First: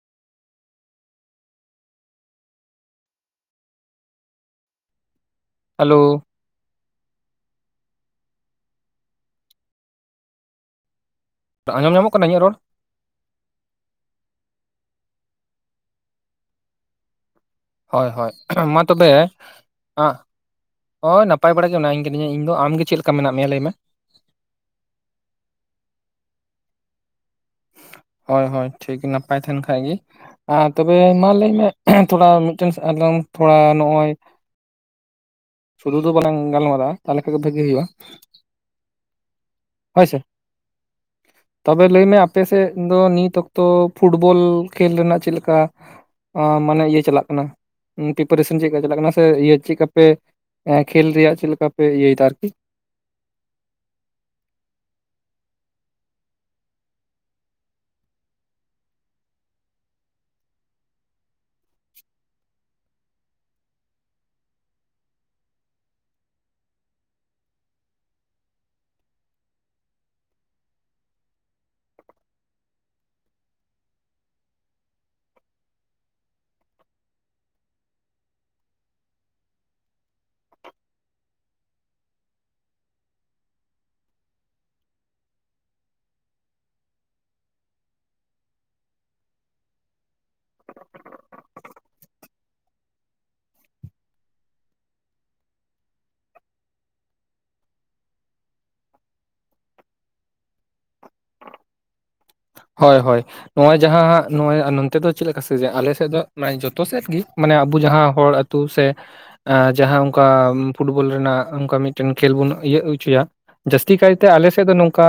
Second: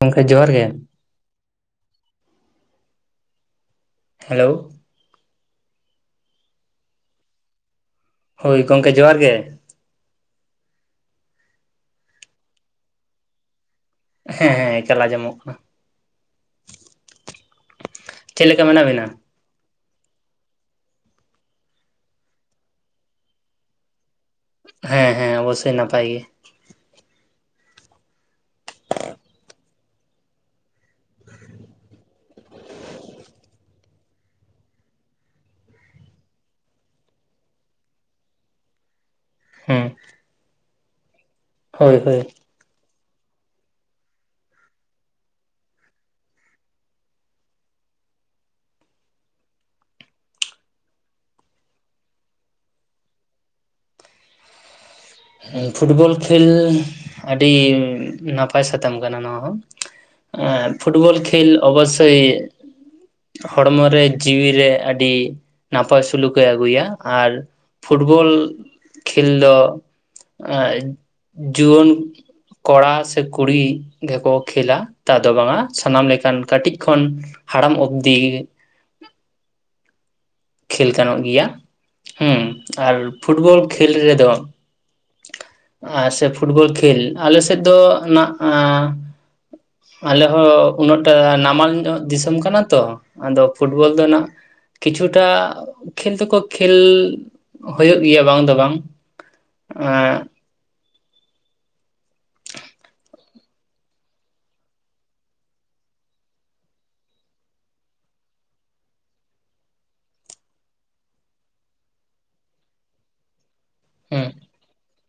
ᱜᱚᱝᱠᱮ ᱡᱚᱦᱟᱨ ᱜᱮ ᱦᱮᱞᱳ, ᱦᱮᱞᱳ, ᱦᱳᱭ ᱜᱚᱝᱠᱮ ᱡᱚᱦᱟᱨ ᱜᱮ। ᱟᱸᱡᱚᱢ ᱧᱟᱢᱚᱜ ᱠᱟᱱᱟ ᱤᱧᱟᱹᱜ ᱨᱚᱲ? ᱦᱮᱸ ᱦᱮᱸ ᱮᱠᱟᱞ ᱟᱸᱧᱡᱚᱢᱚᱜ ᱠᱟᱱᱟ। ᱦᱳᱭ ᱦᱳᱭ ᱪᱮᱫ ᱞᱮᱠᱟ ᱢᱟ ᱢᱮᱱᱟᱜ ᱵᱤᱱᱟ ᱛᱚᱵᱮ ᱟᱸᱜ ᱦᱳᱭ ᱱᱟᱯᱟᱭ ᱵᱟᱲᱟ ᱜᱮ ᱢᱮᱱᱟᱧ ᱠᱟᱹᱫᱤᱧᱟ ᱤᱧᱫᱚ ᱟᱢᱜᱮ ᱪᱮᱫ ᱞᱮᱠᱟ ᱢᱮᱱᱟᱜ ᱢᱮᱭᱟ ᱞᱟᱹᱭ ᱢᱮ? ᱦᱮᱸ ᱦᱮᱸ ᱚᱵᱚᱥᱳᱭ ᱱᱟᱯᱟᱭ ᱜᱮ। ᱦᱳᱭ ᱦᱳᱭ ᱴᱷᱤᱠ ᱱᱟᱯᱟᱭ ᱛᱟᱦᱮᱱ ᱠᱷᱟᱡ ᱜᱮ ᱟᱨ ᱛᱚᱵᱮ ᱢᱟ ᱞᱟᱹᱭ ᱢᱮ? ᱛᱷᱚᱲᱟ ᱢᱤᱫᱴᱮᱱᱥ ᱟᱞᱚᱢ ᱛᱷᱚᱲᱟ ᱱᱚᱜ-ᱚᱭ ᱥᱩᱫᱷᱩ ᱫᱚ ᱵᱟᱞᱟᱝ ᱜᱟᱞᱢᱟᱨᱟᱜᱼᱟ ᱛᱟᱦᱚᱞᱮ ᱠᱷᱟᱡ ᱫᱚ ᱵᱷᱟᱹᱜᱤ ᱦᱩᱭᱩᱜᱼᱟ। ᱦᱮᱸ ᱦᱳᱭᱥᱮ ᱛᱚᱵᱮ ᱦᱳᱭ ᱞᱟᱹᱭ ᱢᱮ ᱦᱳᱭ ᱟᱯᱮ ᱛᱮᱫ ᱱᱤᱛ ᱚᱠᱛᱚ ᱯᱷᱩᱴᱵᱚᱞ ᱠᱷᱮᱞ ᱫᱚᱦᱼᱱᱟᱜ ᱪᱮᱫ ᱞᱮᱠᱟ? ᱚ ᱢᱟᱱᱮ ᱤᱭᱟᱹ ᱪᱟᱞᱟᱜ ᱠᱟᱱᱟ ᱯᱤᱯᱟᱨᱮᱥᱟᱱ ᱪᱮᱫ ᱞᱮᱠᱟ ᱪᱟᱞᱟᱜ ᱠᱟᱱᱟ ᱥᱮ ᱤᱭᱟᱹ ᱪᱮᱫ ᱠᱟᱯᱮ ᱮᱸ ᱠᱷᱮᱞ ᱨᱮᱭᱟᱜ ᱪᱮᱞᱠᱟ ᱯᱮ ᱤᱭᱟᱹᱭᱮᱫᱟ ᱟᱨᱠᱤ ᱯᱷᱩᱴᱵᱚᱞ ᱠᱷᱮᱞ ᱟᱹᱰᱤ ᱱᱟᱯᱟᱭ ᱥᱟᱛᱟᱢ ᱠᱟᱱᱟ ᱱᱚᱣᱟ ᱦᱚᱸ ᱮᱸᱻ ᱯᱷᱩᱴᱵᱚᱞ ᱠᱷᱮᱞ ᱚᱵᱚᱥᱚᱭ ᱦᱚᱲᱢᱚᱨᱮ ᱡᱤᱣᱤᱨᱮ ᱟᱹᱰᱤ ᱱᱟᱯᱟᱭ ᱥᱩᱞᱩᱠᱮ ᱟᱹᱜᱩᱭᱟ ᱟᱨ ᱯᱷᱩᱴᱵᱚᱞ ᱠᱷᱮᱞ ᱫᱚ ᱟ [inaudible] ᱡᱩᱣᱟᱹᱱ ᱠᱚᱲᱟ ᱥᱮ ᱠᱩᱲᱤ ᱜᱮᱠᱚ ᱠᱷᱮᱞᱟ ᱛᱟ ᱫᱚ ᱵᱟᱝᱟ ᱾ ᱥᱟᱱᱟᱢ ᱞᱮᱠᱟᱱ ᱠᱟᱹᱴᱤᱡ ᱠᱷᱚᱱ ᱦᱟᱲᱟᱢ ᱚᱵᱽᱫᱤ ᱠᱷᱮᱞ ᱜᱟᱱᱚᱜ ᱜᱮᱭᱟ [inaudible] ᱦᱩᱸ ᱟᱨ ᱯᱷᱩᱴᱵᱚᱞ ᱠᱷᱮᱞ ᱨᱮᱫᱚ [inaudible] ᱟᱨ ᱥᱮ ᱯᱷᱩᱴᱵᱚᱞ ᱠᱷᱮᱞ ᱟᱞᱮ ᱥᱮᱫ ᱫᱚ ᱱᱟᱸᱜ ᱟᱸ ᱟᱞᱮ ᱦᱚᱸ ᱩᱱᱟᱹᱜ ᱴᱟᱜ ᱱᱟᱢᱟᱞ ᱧᱚᱜ ᱫᱤᱥᱚᱢ ᱠᱟᱱᱟ ᱛᱚ ᱾ ᱟᱫᱚ ᱯᱷᱩᱴᱵᱚᱞ ᱫᱚ ᱩᱱᱟᱹᱜ [unintelligible] ᱠᱷᱮᱞ ᱫᱚᱠᱚ ᱠᱷᱮᱞ [inaudible] ᱦᱩᱭᱩᱜ ᱜᱮᱭᱟ ᱵᱟᱝ ᱫᱚ ᱵᱟᱝ ᱾ ᱟᱸᱻ ᱦᱳᱭ ᱦᱳᱭ ᱾ ᱱᱚᱜ-ᱚᱭ ᱡᱟᱦᱟᱸ ᱱᱚᱜᱚᱭ ᱱᱚᱱᱛᱮ ᱫᱚ ᱪᱮᱫ ᱞᱮᱠᱟ [unintelligible] ᱟᱞᱮ ᱥᱮᱫ ᱫᱚ ᱢᱟᱱᱮ ᱡᱚᱛᱚ ᱥᱮᱫ ᱜᱮ, ᱢᱟᱱᱮ ᱟᱵᱚ ᱡᱟᱦᱟᱸ ᱦᱚᱲ ᱛᱩ ᱥᱮ ᱮᱸᱻ ᱡᱟᱦᱟᱸ ᱚᱱᱠᱟ ᱯᱷᱩᱴᱵᱚᱞ ᱨᱮᱱᱟᱜ ᱚᱱᱠᱟ ᱢᱤᱫᱴᱟᱝ ᱠᱷᱮᱞ ᱵᱚᱱ ᱤᱭᱟᱹᱜ ᱚᱪᱚᱭᱟ ᱾ ᱡᱟᱹᱥᱛᱤ ᱠᱟᱭᱛᱮ ᱟᱞᱮ ᱥᱮᱫ ᱫᱚ ᱱᱚᱝᱠᱟ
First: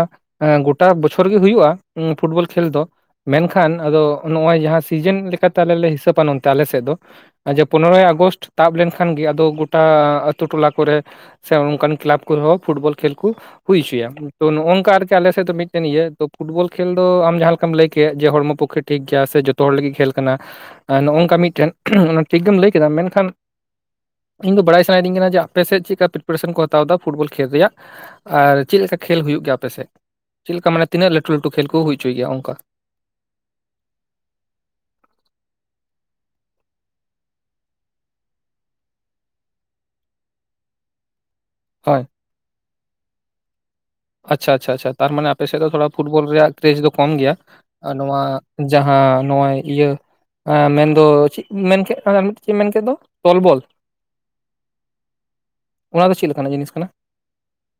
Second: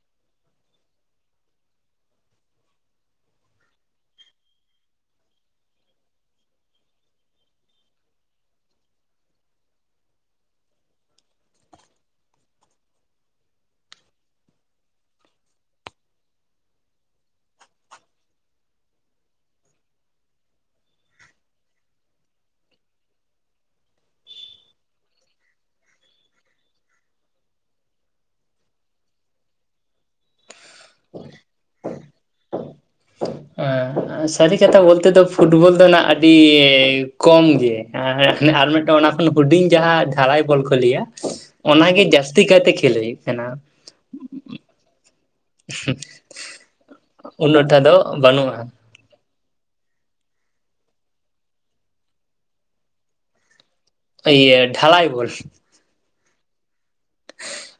ᱜᱚᱴᱟ ᱵᱚᱪᱷᱚᱨ ᱜᱮ ᱦᱩᱭᱩᱜ-ᱟ ᱯᱷᱩᱴᱵᱚᱞ ᱠᱷᱮᱞ ᱫᱚ ᱾ ᱢᱮᱱᱠᱷᱟᱱ ᱟᱫᱚ ᱱᱚᱜ-ᱚᱭ ᱡᱟᱦᱟᱸ ᱥᱤᱡᱤᱱ ᱞᱮᱠᱟᱛᱮ ᱟᱞᱮ ᱞᱮ ᱦᱤᱥᱟᱹᱵᱽᱟ ᱱᱚᱛᱮ ᱟᱞᱮ ᱥᱮᱫ ᱫᱚ ᱡᱮ ᱯᱚᱱᱨᱚᱭ ᱟᱜᱚᱥᱴ ᱛᱟᱵ ᱞᱮᱱᱠᱷᱟᱱ ᱜᱮ ᱟᱫᱚ ᱜᱳᱴᱟ ᱟᱹᱛᱩ ᱴᱚᱞᱟ ᱠᱚᱨᱮ ᱥᱮ ᱚᱱᱠᱟᱱ ᱠᱮᱞᱟᱵᱽ ᱠᱚᱨᱮ ᱦᱚᱸ ᱯᱷᱩᱴᱵᱚᱞ ᱠᱷᱮᱞ ᱠᱚ ᱦᱩᱭ ᱦᱚᱪᱚᱭᱟ ᱾ ᱛᱚ ᱱᱚᱜ-ᱚᱭ ᱱᱚᱝᱠᱟ ᱟᱨᱠᱤ ᱟᱞᱮᱥᱮᱫ ᱫᱚ ᱢᱤᱫᱴᱟᱝ ᱤᱭᱟᱹ ᱯᱷᱩᱴᱵᱚᱞ ᱠᱷᱮ ᱠᱷᱮᱞ ᱫᱚ ᱟᱢ ᱡᱟᱦᱟᱸ ᱞᱮᱠᱟᱢ ᱞᱟᱹᱭ ᱠᱮᱫ ᱡᱮ ᱦᱚᱲᱢᱚ ᱯᱚᱠᱠᱷᱮ ᱴᱷᱤᱠ ᱜᱮᱭᱟ ᱥᱮ ᱡᱚᱛᱚ ᱦᱚᱲ ᱞᱟᱹᱜᱤᱫ ᱠᱷᱮᱞ ᱠᱟᱱᱟ ᱾ ᱱᱚᱜ-ᱚᱭ ᱱᱚᱝᱠᱟ ᱢᱤᱫᱴᱟᱝ ᱚᱱᱟ ᱴᱷᱤᱠ ᱜᱮᱢ ᱞᱟᱹᱭ ᱠᱮᱫᱟ, ᱢᱮᱱᱠᱷᱟᱱ ᱤᱧ ᱫᱚ ᱵᱟᱲᱟᱭ ᱥᱟᱱᱟᱭᱮᱫᱤᱧ ᱠᱟᱱᱟ ᱡᱮ ᱟᱯᱮ ᱥᱮᱫ ᱪᱮᱫ ᱠᱟ ᱯᱨᱤᱯᱟᱨᱮᱥᱚᱱ ᱠᱚ ᱦᱟᱛᱟᱣ ᱮᱫᱟ ᱯᱷᱩᱴᱵᱚᱞ ᱠᱷᱮᱞ ᱨᱮᱭᱟᱜ ᱾ ᱟᱨ ᱪᱮᱫ ᱞᱮᱠᱟ ᱠᱷᱮᱞ ᱦᱩᱭᱩᱜ ᱜᱮᱭᱟ ᱟᱯᱮ ᱥᱮᱫ? [inaudible] ᱪᱮᱫ ᱞᱮᱠᱟ ᱢᱟᱱᱮ ᱛᱤᱱᱟᱹᱜ ᱞᱟᱹᱴᱩ ᱞᱟᱹᱴᱩ ᱠᱷᱮᱞ ᱠᱚ ᱦᱩᱭ ᱦᱚᱪᱚᱭ ᱜᱮᱭᱟ ᱚᱱᱠᱟ ᱾ ᱮᱸ ᱥᱟᱹᱨᱤ ᱠᱟᱛᱷᱟ ᱵᱚᱞᱛᱮ ᱫᱚ ᱯᱷᱩᱴᱵᱚᱞ ᱫᱚ ᱱᱟᱜ ᱟᱹᱰᱤ ᱠᱚᱢ ᱜᱮ᱾ ᱮᱸ ᱦᱮᱸ ᱟᱨ ᱢᱤᱫᱴᱟᱝ ᱚᱱᱟ ᱠᱷᱚᱱ ᱦᱩᱰᱤᱧ ᱡᱟᱦᱟᱸ ᱰᱷᱟᱞᱟᱭ ᱵᱚᱞ ᱠᱚ ᱞᱟᱹᱭᱟ ᱚᱱᱟᱜᱮ ᱦᱳᱭ ᱡᱟᱹᱥᱛᱤ ᱠᱟᱭᱛᱮ ᱠᱷᱮᱞ ᱦᱩᱭᱩᱜ ᱠᱟᱱᱟ ᱾ ᱟᱪᱪᱷᱟ ᱟᱪᱪᱷᱟ ᱟᱪᱪᱷᱟ ᱾ ᱛᱟᱨᱢᱟᱱᱮ ᱟᱯᱮ ᱥᱮᱫ ᱫᱚ ᱛᱷᱚᱲᱟ ᱯᱷᱩᱴᱵᱚᱞ ᱨᱮᱭᱟᱜ ᱠᱨᱤᱡ ᱫᱚ ᱠᱚᱢ ᱜᱮᱭᱟ ᱩᱱᱟᱹᱜ ᱾ ᱴᱟ [inaudible] ᱫᱚ ᱟᱨ ᱱᱚᱣᱟ ᱵᱟᱹᱱᱩᱜᱼᱟ ᱡᱟ ᱦᱟᱸ ᱱᱚᱜ-ᱚᱭ ᱤᱭᱟᱹ ᱮᱸ ᱢᱮᱱᱫᱚ ᱪᱮᱫ ᱢᱮᱱᱠᱮᱫ [unintelligible] ᱪᱮᱫ ᱮᱢ ᱢᱮᱱ ᱠᱮᱫ ᱫᱚ ᱛᱚᱞᱵᱚᱞ? ᱤᱭᱟᱹ ᱰᱷᱟᱞᱟᱭ ᱵᱚᱞ ᱾ ᱚᱱᱟ ᱫᱚ ᱪᱮᱫ ᱞᱮᱠᱟᱱᱟᱜ ᱡᱤᱱᱤᱥ ᱠᱟᱱᱟ?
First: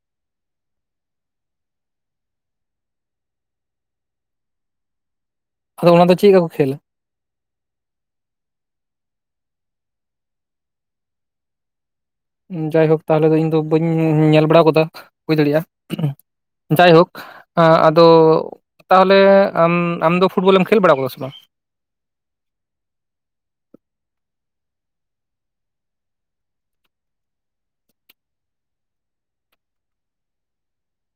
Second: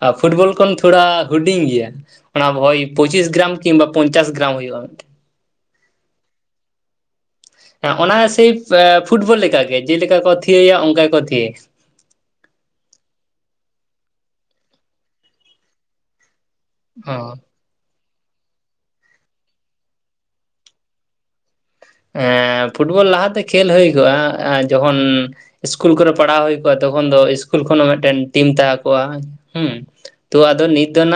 ᱟᱨ ᱯᱷᱩᱴᱵᱚᱞ ᱠᱷᱚᱱ ᱛᱷᱚᱲᱟ ᱦᱩᱰᱤᱧ ᱜᱮᱭᱟ᱾ ᱚᱱᱟ ᱦᱚᱭ ᱯᱚᱸᱪᱤᱥ ᱜᱨᱟᱢ ᱠᱤᱢᱵᱟ ᱯᱚᱧᱪᱟᱥ ᱜᱨᱟᱢ ᱦᱩᱭᱩᱜ-ᱟ ᱢᱤᱫᱴᱮᱱ᱾ ᱟᱫᱚ ᱚᱱᱟ ᱫᱚ ᱪᱮᱫᱠᱟ ᱠᱚ ᱠᱷᱮᱞᱟ? ᱦᱮᱸ ᱚᱱᱟ ᱥᱮᱭ ᱯᱷᱩᱴᱵᱚᱞ ᱞᱮᱠᱟ ᱜᱮ ᱡᱮᱞᱮᱠᱟ ᱠᱚ ᱛᱷᱤᱭᱟᱹᱭᱟ ᱚᱱᱠᱟ ᱜᱮᱠᱚ ᱛᱷᱤᱭᱟᱹᱭᱟ ᱾ ᱡᱟᱭᱦᱳᱠ ᱛᱟᱦᱞᱮ ᱫᱚ ᱤᱧ ᱫᱚ ᱵᱟᱹᱧ ᱧᱮᱞ ᱵᱟᱲᱟ ᱟᱠᱟᱫᱟ ᱦᱩᱭ ᱫᱟᱲᱮᱭᱟᱜ-ᱟ᱾ ᱡᱟᱭᱦᱳᱠ᱾ ᱦᱚᱸ ᱟ ᱟᱫᱚ ᱛᱟᱦᱚᱞᱮ ᱟᱢ ᱟᱢᱫᱚ ᱯᱷᱩᱴᱵᱚᱞᱮᱢ ᱠᱷᱮᱞ ᱵᱟᱲᱟ ᱟᱠᱟᱫᱟ ᱥᱮ ᱵᱟᱝ? ᱮᱸᱻ ᱯᱷᱩᱴᱵᱚᱞ ᱞᱟᱦᱟᱛᱮ ᱠᱷᱮᱞ ᱦᱩᱭ ᱠᱚᱜ-ᱟ ᱡᱚᱠᱷᱚᱱ ᱤᱥᱠᱩᱞ ᱠᱚᱨᱮ ᱯᱟᱲᱦᱟᱣ ᱦᱩᱭ ᱠᱚᱜ-ᱟ ᱛᱚᱠᱷᱚᱱ ᱫᱚ ᱤᱥᱠᱩᱞ ᱠᱷᱚᱱ ᱦᱚᱸ ᱢᱤᱫᱴᱮᱱ ᱴᱤᱢ ᱛᱟᱦᱮᱸ ᱠᱚᱜ-ᱟ ᱦᱩᱸ ᱾ ᱛᱚ ᱟᱫᱚ ᱱᱤᱛ ᱫᱚ ᱦᱟᱸᱜ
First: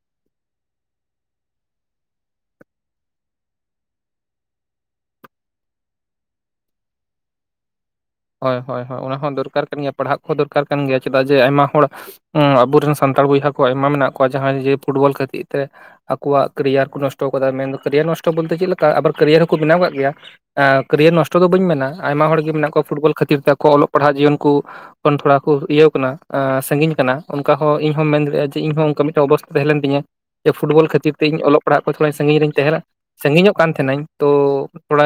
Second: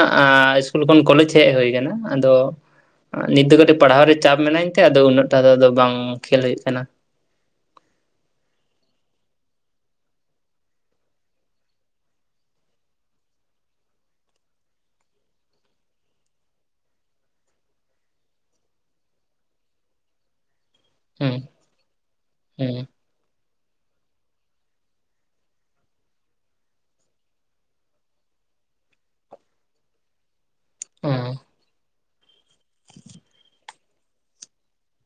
ᱤᱥᱠᱩᱞ ᱠᱷᱚᱱ ᱠᱚᱞᱮᱡᱽ ᱦᱮᱡ ᱦᱩᱭ ᱟᱠᱟᱱᱟ ᱾ ᱟᱫᱚ ᱱᱤᱛ ᱫᱚ ᱠᱟᱹᱴᱤᱡ ᱯᱟᱲᱦᱟᱣ ᱨᱮ ᱪᱟᱯ ᱢᱤᱱᱟᱧ ᱛᱮ ᱟᱫᱚ ᱩᱱᱟᱹᱜ ᱴᱟᱜ ᱫᱚ ᱟᱫᱚ ᱵᱟᱝ ᱠᱷᱮᱹᱞ ᱦᱩᱭᱩᱜ ᱠᱟᱱᱟ᱾ ᱦᱳᱭ ᱦᱳᱭ ᱦᱳᱭ ᱾ ᱚᱱᱟ ᱦᱚᱸ ᱫᱚᱨᱠᱟᱨ ᱠᱟᱱ ᱜᱮᱭᱟ ᱯᱟᱲᱦᱟᱜ ᱠᱚᱦᱚᱸ ᱫᱚᱨᱠᱟᱨ ᱠᱟᱱ ᱜᱮᱭᱟ, ᱪᱮᱫᱟᱜ ᱡᱮ ᱟᱭᱢᱟ ᱦᱚᱲ ᱦᱩᱸ ᱟᱵᱚᱨᱮᱱ ᱥᱟᱱᱛᱟᱲ ᱵᱚᱭᱦᱟ ᱠᱚ ᱟᱭᱢᱟ ᱢᱮᱱᱟᱜ ᱠᱚᱣᱟ ᱡᱟᱦᱟᱸᱭ ᱡᱮ ᱯᱷᱩᱴᱵᱚᱞ ᱠᱷᱟᱹᱛᱤᱜ ᱛᱮ ᱟᱠᱚᱣᱟᱜ ᱠᱮᱨᱤᱭᱟᱨ ᱠᱚ ᱱᱚᱥᱴᱚ ᱟᱠᱟᱫᱟ ᱾ ᱢᱮᱱᱫᱚ ᱠᱮᱨᱤᱭᱟᱨ ᱱᱚᱥᱴᱚ ᱵᱚᱞᱛᱮ ᱪᱮᱫ ᱞᱮᱠᱟ ᱟᱵᱟᱨ ᱠᱮᱨᱤᱭᱟᱨ ᱦᱚᱸᱠᱚ ᱵᱮᱱᱟᱣ ᱟᱠᱟᱫ ᱜᱮᱭᱟ ᱾ ᱠᱮᱨᱤᱭᱟᱨ ᱦᱩᱸ ᱱᱚᱥᱴᱚ ᱫᱚ ᱵᱟᱹᱧ ᱢᱮᱱᱟ ᱾ ᱟᱭᱢᱟ ᱦᱚᱲᱜᱮ ᱢᱮᱱᱟᱜ ᱦᱩᱸ ᱠᱚᱣᱟ ᱯᱷᱩᱴᱵᱚᱞ ᱠᱷᱟᱹᱛᱤᱨ ᱛᱮ ᱟᱠᱚ ᱚᱞᱚᱜ ᱯᱟᱲᱦᱟᱜ ᱡᱤᱭᱚᱱ ᱠᱚ ᱠᱷᱚᱱ ᱛᱷᱚᱲᱟ ᱠᱚ ᱤᱭᱟᱹᱣ ᱠᱟᱱᱟ ᱟ ᱥᱟᱺᱜᱤᱧ ᱠᱟᱱᱟ ᱚᱱᱠᱟ ᱦᱚᱸ ᱤᱧᱦᱚᱢ ᱢᱮᱱ ᱫᱟᱲᱮᱭᱟᱜ-ᱟ ᱡᱮ ᱤᱧᱦᱚᱸ ᱚᱱᱠᱟ ᱢᱤᱫᱴᱟᱝ ᱚᱵᱚᱥᱛᱟ ᱛᱟᱦᱮᱸ ᱞᱮᱱ ᱛᱤᱧᱟ ᱾ ᱡᱮ ᱯᱷᱩᱴᱵᱚᱞ ᱠᱷᱟᱹᱛᱤᱨ ᱛᱮ ᱦᱩᱸ ᱤᱧ ᱚᱞᱚᱜ ᱯᱟᱲᱦᱟᱜ ᱠᱷᱚᱡ ᱛᱷᱚᱲᱟ ᱥᱟᱺᱜᱤᱧ ᱨᱤᱧ ᱛᱟᱦᱮᱱᱟ᱾ ᱥᱟᱺᱜᱤᱧ-ᱚᱜ ᱠᱟᱱ ᱛᱟᱦᱮᱱ-ᱟᱹᱧ ᱛᱚ ᱛᱷᱚᱲᱟ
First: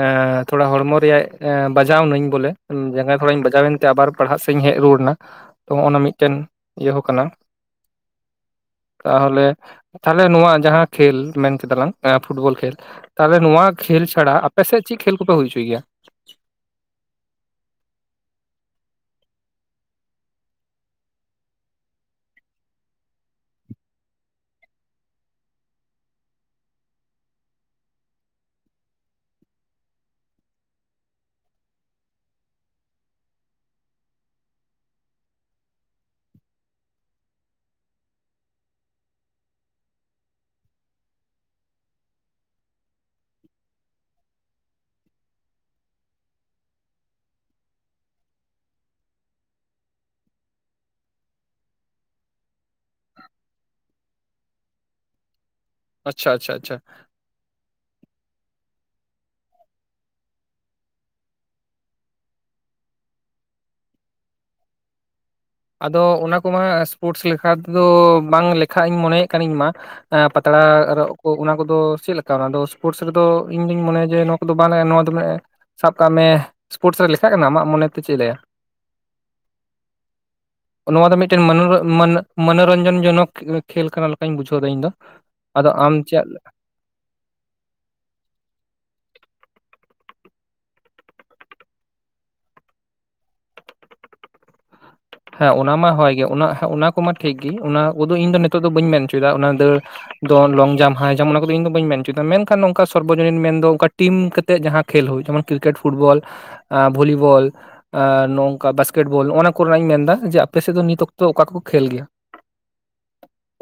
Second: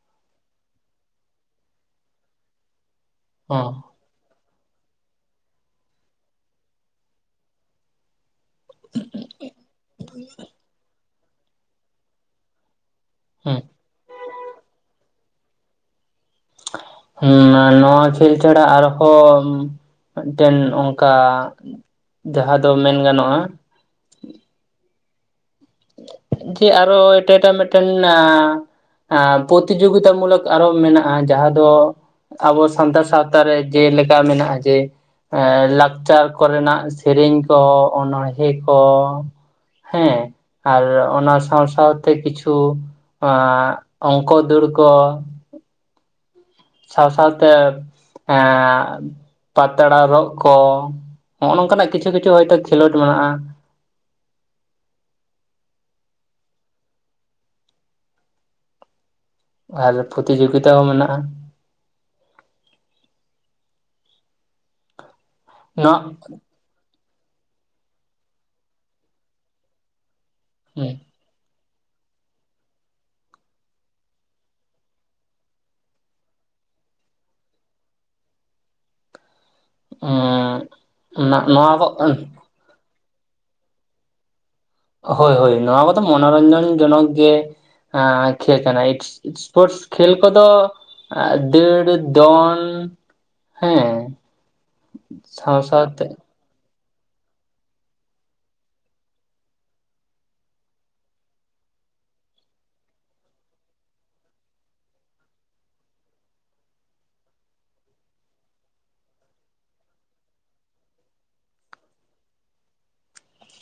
ᱮ ᱛᱷᱚᱲᱟ ᱦᱚᱲᱢᱚ ᱨᱮᱭᱟᱜ ᱮ ᱵᱟᱡᱟᱣ ᱱᱟᱹᱧ ᱵᱚᱞᱮ ᱡᱟᱸᱜᱟ ᱛᱷᱚᱲᱟᱧ ᱵᱟᱡᱟᱣ ᱮᱱᱛᱮ ᱟᱵᱟᱨ ᱯᱟᱲᱦᱟᱜ ᱥᱮᱫ ᱤᱧ ᱦᱮᱡ ᱨᱩᱣᱟᱹᱲ ᱮᱱᱟ ᱛᱚ ᱚᱱᱟ ᱢᱤᱫᱴᱮᱱ ᱤᱭᱟᱹ ᱦᱚᱸ ᱠᱟᱱᱟ᱾ ᱛᱟᱦᱚᱞᱮ ᱛᱟᱦᱞᱮ ᱱᱚᱣᱟ ᱡᱟᱦᱟᱸ ᱠᱷᱮᱞ ᱢᱮᱱ ᱠᱮᱫᱟᱞᱟᱝ ᱯᱷᱩᱴᱵᱚᱞ ᱠᱷᱮᱞ᱾ ᱛᱟᱦᱚᱞᱮ ᱦᱩᱸ ᱱᱚᱣᱟ ᱠᱷᱮᱞ ᱪᱷᱟᱲᱟ ᱟᱯᱮ ᱥᱮᱫ ᱪᱮᱫ ᱠᱷᱮᱞ ᱠᱚᱯᱮ ᱦᱩᱭ ᱦᱚᱪᱚᱭ ᱜᱮᱭᱟ? ᱦᱩᱸ ᱱᱚᱣᱟ ᱠᱷᱮᱞ ᱪᱷᱟᱲᱟ ᱟᱨᱠᱚ ᱢᱤᱫᱴᱮᱱ ᱚᱱᱠᱟ ᱡᱟᱦᱟᱸ ᱫᱚ ᱢᱮᱱ ᱜᱟᱱᱚᱜ-ᱟ᱾ ᱡᱮ ᱟᱨᱚ ᱮᱴᱟ ᱮᱴᱟᱜ ᱢᱤᱫᱴᱮᱱ ᱟᱻ ᱯᱨᱚᱛᱤ ᱡᱳᱜᱤᱛᱟ ᱢᱩᱞᱚᱠ ᱟᱨᱚ ᱢᱮᱱᱟᱜ-ᱟ ᱡᱟᱦᱟᱸ ᱫᱚ ᱟᱵᱚ ᱥᱟᱱᱛᱟᱲ ᱥᱟᱶᱛᱟ ᱨᱮ ᱡᱮᱞᱮᱠᱟ ᱢᱮᱱᱟᱜ-ᱟ ᱡᱮ ᱮ ᱞᱟᱠᱪᱟᱨ ᱠᱚᱨᱮ ᱱᱟᱜ ᱥᱮᱨᱮᱧ ᱠᱚ, ᱚᱱᱚᱬᱦᱮᱸ ᱠᱚ᱾ ᱦᱮᱸ ᱟᱨ ᱚᱱᱟ ᱥᱟᱶ-ᱥᱟᱶᱛᱮ ᱠᱤᱪᱷᱩ ᱚᱝᱠᱚ ᱫᱟᱹᱲ ᱠᱚ᱾ ᱥᱟᱶ-ᱥᱟᱶᱛᱮ ᱮᱻ ᱯᱟᱛᱲᱟ ᱨᱚᱜ ᱠᱚ ᱱᱚᱜ-ᱚ ᱱᱚᱝᱠᱟ ᱱᱟᱜ ᱠᱤᱪᱷᱩ ᱠᱤᱪᱷᱩ ᱦᱳᱭ ᱛᱳ ᱠᱷᱮᱞᱳᱰ ᱢᱮᱱᱟᱜ-ᱟ᱾ ᱟᱪᱴᱪᱷᱟ ᱟᱪᱷᱟ ᱟᱪᱷᱟ᱾ ᱟᱨ ᱯᱨᱚᱛᱤ ᱡᱳᱜᱤᱛᱟ ᱦᱚᱸ ᱢᱮᱱᱟᱜ-ᱟ᱾ ᱟᱫᱚ ᱚᱱᱟ ᱠᱚ ᱢᱟ ᱥᱯᱳᱨᱴᱥ ᱞᱮᱠᱷᱟ ᱛᱮᱫᱚ ᱵᱟᱝ ᱞᱮᱠᱷᱟ ᱤᱧ ᱢᱚᱱᱮᱭ ᱮᱫ ᱠᱟᱱᱤᱧ ᱤᱧ ᱢᱟ᱾ ᱮ ᱯᱟᱛᱲᱟ ᱱᱚᱣᱟ ᱨᱚᱜ ᱚᱱᱟ ᱠᱚᱫᱚ ᱪᱮᱫ ᱞᱮᱠᱟ ᱚᱱᱟ ᱥᱯᱳᱨᱴᱥ ᱨᱮᱫᱚ ᱤᱧ ᱫᱩᱧ ᱢᱚᱱᱮᱭᱟ ᱡᱮ ᱱᱚᱣᱟ ᱠᱚᱫᱚ ᱵᱟᱝ ᱱᱚᱣᱟ ᱫᱚᱞᱮ ᱥᱟᱵ ᱠᱟᱜ ᱢᱮ ᱥᱯᱳᱨᱴᱥ ᱨᱮ ᱞᱮᱠᱷᱟᱜ ᱠᱟᱱᱟ ᱟᱢᱟᱜ ᱢᱚᱱᱮ ᱛᱮ ᱪᱮᱫ ᱮ ᱞᱟᱹᱭᱟ? ᱩᱸ ᱱᱚᱣᱟ ᱫᱚ ᱢᱤᱫᱴᱮᱱ ᱢᱚᱱᱚ ᱢᱚᱱᱚ ᱢᱚᱱᱚᱨᱚᱧᱡᱚᱱ ᱡᱚᱱᱚᱠ ᱠᱷᱮᱞ ᱠᱟᱱᱟ ᱞᱮᱠᱟᱧ ᱵᱩᱡᱷᱟᱹᱣ ᱮᱫᱟ ᱤᱧ ᱫᱚ᱾ ᱦᱳᱭ ᱦᱳᱭ ᱟᱫᱚ ᱱᱚᱣᱟ ᱢᱟᱛᱚ ᱟᱢ ᱪᱮᱫ ᱢᱚᱱᱚᱨᱚᱧᱡᱚᱱ ᱡᱚᱱᱚᱠ ᱜᱮ᱾ ᱟᱸᱻ ᱠᱷᱮ ᱠᱟᱱᱟ ᱮᱥᱠ ᱥᱯᱳᱨᱴᱥ ᱠᱷᱮᱞ ᱠᱚᱫᱚ ᱟᱨ ᱫᱟᱹᱲ, ᱫᱚᱱ ᱦᱮᱸ᱾ ᱦᱮᱸ ᱥᱟᱶ ᱚᱱᱟ ᱢᱟ ᱥᱟᱶᱛᱮ ᱦᱳᱭ ᱜᱮ ᱚᱱᱟ ᱠᱚᱢᱟ ᱴᱷᱤᱠ ᱜᱮ ᱚᱱᱟ ᱠᱚᱫᱚ ᱤᱧ ᱫᱚ ᱱᱤᱛᱚᱜ ᱫᱚ ᱵᱟᱹᱧ ᱢᱮᱱ ᱦᱚᱪᱚᱭ ᱮᱫᱟ ᱚᱱᱟ ᱫᱟᱹᱲ ᱫᱚᱱ, ᱞᱚᱝ ᱡᱟᱢᱯ, ᱦᱟᱭ ᱡᱟᱢᱯ ᱚᱱᱟ ᱠᱚᱫᱚ ᱤᱧ ᱫᱚ ᱵᱟᱹᱧ ᱢᱮᱱᱪᱚᱭ ᱫᱟ᱾ ᱢᱮᱱᱠᱷᱟᱱ ᱱᱚᱝᱠᱟ ᱥᱚᱨᱵᱚᱡᱚᱱᱤᱱ ᱢᱮᱱ ᱫᱚ ᱚᱱᱠᱟ ᱴᱤᱢ ᱠᱟ- ᱛᱮ ᱡᱟᱦᱟᱸ ᱠᱷᱮᱞ ᱦᱩᱭ ᱛᱮᱢᱚᱱ ᱠᱨᱤᱠᱮᱴ, ᱯᱷᱩᱴᱵᱚᱞ᱾ ᱟᱸ ᱵᱷᱚᱞᱤᱵᱚᱞ ᱟᱸ ᱱᱚᱝᱠᱟ ᱵᱟᱥᱠᱮᱴ ᱵᱳᱞ ᱱᱚᱜ ᱱᱚᱣᱟ ᱠᱚᱨᱮᱱᱟᱜ ᱤᱧ ᱢᱮᱱ- ᱫᱟ ᱡᱮ ᱟᱯᱮ ᱥᱮᱫ ᱫᱚ ᱱᱤᱛ ᱚᱠᱛᱚ ᱚᱠᱟ ᱠᱚᱠᱚ ᱠᱷᱮᱞ ᱜᱮᱭᱟ?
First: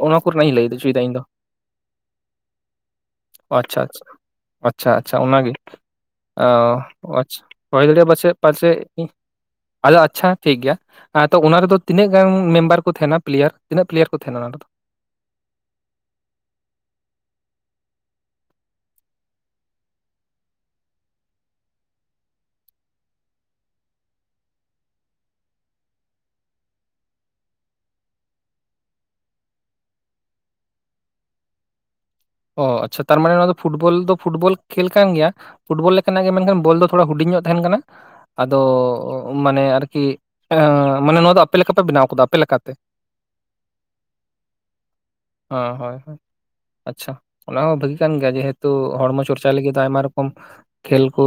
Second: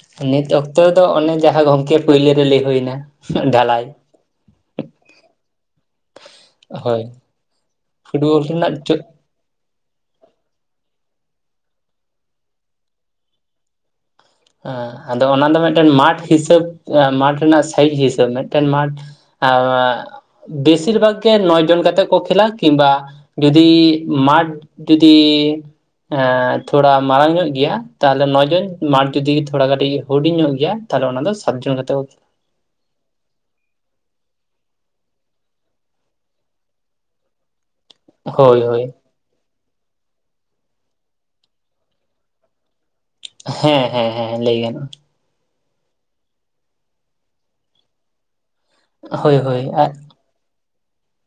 ᱚᱱᱟ ᱱᱤᱛ ᱠᱚᱨᱮᱱᱟᱜ ᱤᱧ ᱞᱟᱹᱭ ᱚᱠᱛᱚ ᱦᱚᱪᱚᱭᱮᱫᱟ ᱫᱚ ᱤᱧ ᱚᱱᱮ ᱡᱟᱦᱟᱸ ᱜᱚᱢᱠᱮ ᱯᱳᱭᱞᱳ ᱨᱮ ᱞᱟᱹᱭ ᱦᱳᱭ ᱮᱱᱟ ᱰᱷᱟᱞᱟᱭ᱾ ᱟᱪᱷᱟ ᱟᱪᱷᱟ ᱚᱱᱟ ᱜᱮ ᱦᱳᱭ ᱚ ᱟᱪᱷᱟ ᱦᱳᱭ ᱫᱟᱲᱮᱭᱟᱜ-ᱟ ᱯᱟᱪᱮᱫ, ᱯᱷᱩᱴᱵᱚᱞ ᱨᱮᱱᱟᱜ ᱯᱟᱪᱮᱫ ᱟᱫᱚ ᱟᱪᱷᱟ ᱴᱷᱤᱠ ᱜᱮᱭᱟ᱾ ᱟᱸ ᱛᱚ ᱚᱱᱟ ᱨᱮᱫᱚ ᱛᱤᱱᱟᱹᱜ ᱜᱟᱱ ᱢᱮᱢᱵᱟᱨ ᱠᱚ ᱛᱟᱦᱮᱱᱟ ᱯᱞᱤᱭᱟᱨ ᱛᱤᱱᱟᱹᱜ ᱯᱞᱤᱭᱟᱨ ᱠᱚ ᱛᱟᱦᱮᱱᱟ ᱚᱱᱟ ᱨᱮᱫᱚ? ᱟᱫᱚ ᱚᱱᱟ ᱫᱚ ᱢᱮᱫᱴᱮᱱ ᱢᱟᱴᱷ ᱦᱤᱥᱟᱹᱵᱽ ᱢᱟᱴᱷ ᱨᱮᱱᱟᱜ ᱥᱟᱭᱤᱡᱽ ᱦᱤᱥᱟᱹᱵᱽ ᱢᱮᱫᱴᱮᱱ ᱢᱟᱴᱷ ᱵᱮᱥᱤᱨ ᱵᱷᱟᱜᱽ ᱜᱮ ᱱᱚᱭ ᱡᱚᱱ ᱠᱟᱛᱮᱜ ᱠᱚ ᱠᱷᱮᱞᱟ, ᱠᱤᱢᱵᱟ ᱡᱩᱫᱤ ᱢᱟᱴ ᱡᱩᱫᱤ ᱮᱸᱻ ᱛᱷᱚᱲᱟ ᱢᱟᱨᱟᱝ ᱧᱚᱜ ᱜᱮᱭᱟ ᱛᱟᱦᱚᱞᱮ ᱱᱚ ᱡᱚᱱ ᱢᱟᱴ- ᱡᱩᱫᱤ ᱛᱷᱚᱲᱟ ᱠᱟᱹᱴᱤᱡ ᱦᱩᱰᱤᱝ ᱧᱚᱜ ᱜᱮᱭᱟ ᱛᱟᱦᱚᱞᱮ ᱚᱱᱟ ᱫᱚ ᱥᱟᱛ ᱡᱚᱱ ᱠᱟᱛᱮᱜ ᱠᱚ᱾ ᱚ ᱟᱪᱷᱟ ᱛᱟᱨ ᱢᱟᱱᱮ ᱱᱚᱣᱟ ᱫᱚ ᱯᱷᱩᱴᱵᱚᱞ ᱫᱚ ᱯᱷᱩᱴᱵᱚᱞ ᱠᱷᱮᱞ ᱠᱟᱱ ᱜᱮᱭᱟ᱾ ᱯᱷᱩᱴᱵᱚᱞ ᱞᱮᱠᱟ ᱱᱟᱜ ᱜᱮ ᱢᱮᱱᱠᱷᱟᱱ ᱵᱳᱞ ᱫᱚ ᱛᱷᱚᱲᱟ ᱦᱩᱰᱤᱧ ᱧᱚᱜ ᱛᱟᱦᱮᱱ ᱠᱟᱱᱟ᱾ ᱠᱷᱮᱞᱟ᱾ ᱟᱫᱚ ᱦᱳᱭ ᱦᱳᱭ ᱢᱟᱱᱮ ᱟᱨᱠᱤ ᱮᱚ ᱢᱟᱱᱮ ᱱᱚᱣᱟ ᱫᱚ ᱟᱯᱮ ᱞᱮᱠᱟ ᱯᱮ ᱵᱮᱱᱟᱣ ᱠᱟᱫᱟ ᱟᱯᱮ ᱞᱮᱠᱟ ᱛᱮ᱾ ᱦᱮᱸ ᱦᱮᱸ ᱦᱮᱸ ᱞᱮᱜᱤᱱ᱾ ᱚᱸ ᱦᱳᱭ ᱦᱳᱭ ᱟᱪᱪᱷᱟ ᱚᱱᱟ ᱦᱚᱸ ᱵᱷᱟᱜᱤ ᱠᱟᱱ ᱜᱮᱭᱟ ᱡᱮᱦᱮᱛᱩ ᱦᱚᱲᱢᱚ ᱦᱳᱭ ᱪᱚᱨᱪᱟ ᱦᱳᱭ ᱞᱟᱹᱜᱤᱫ ᱫᱚ ᱟᱭᱢᱟ ᱨᱚ ᱠᱚᱢ ᱠᱷᱮᱞ ᱠᱩ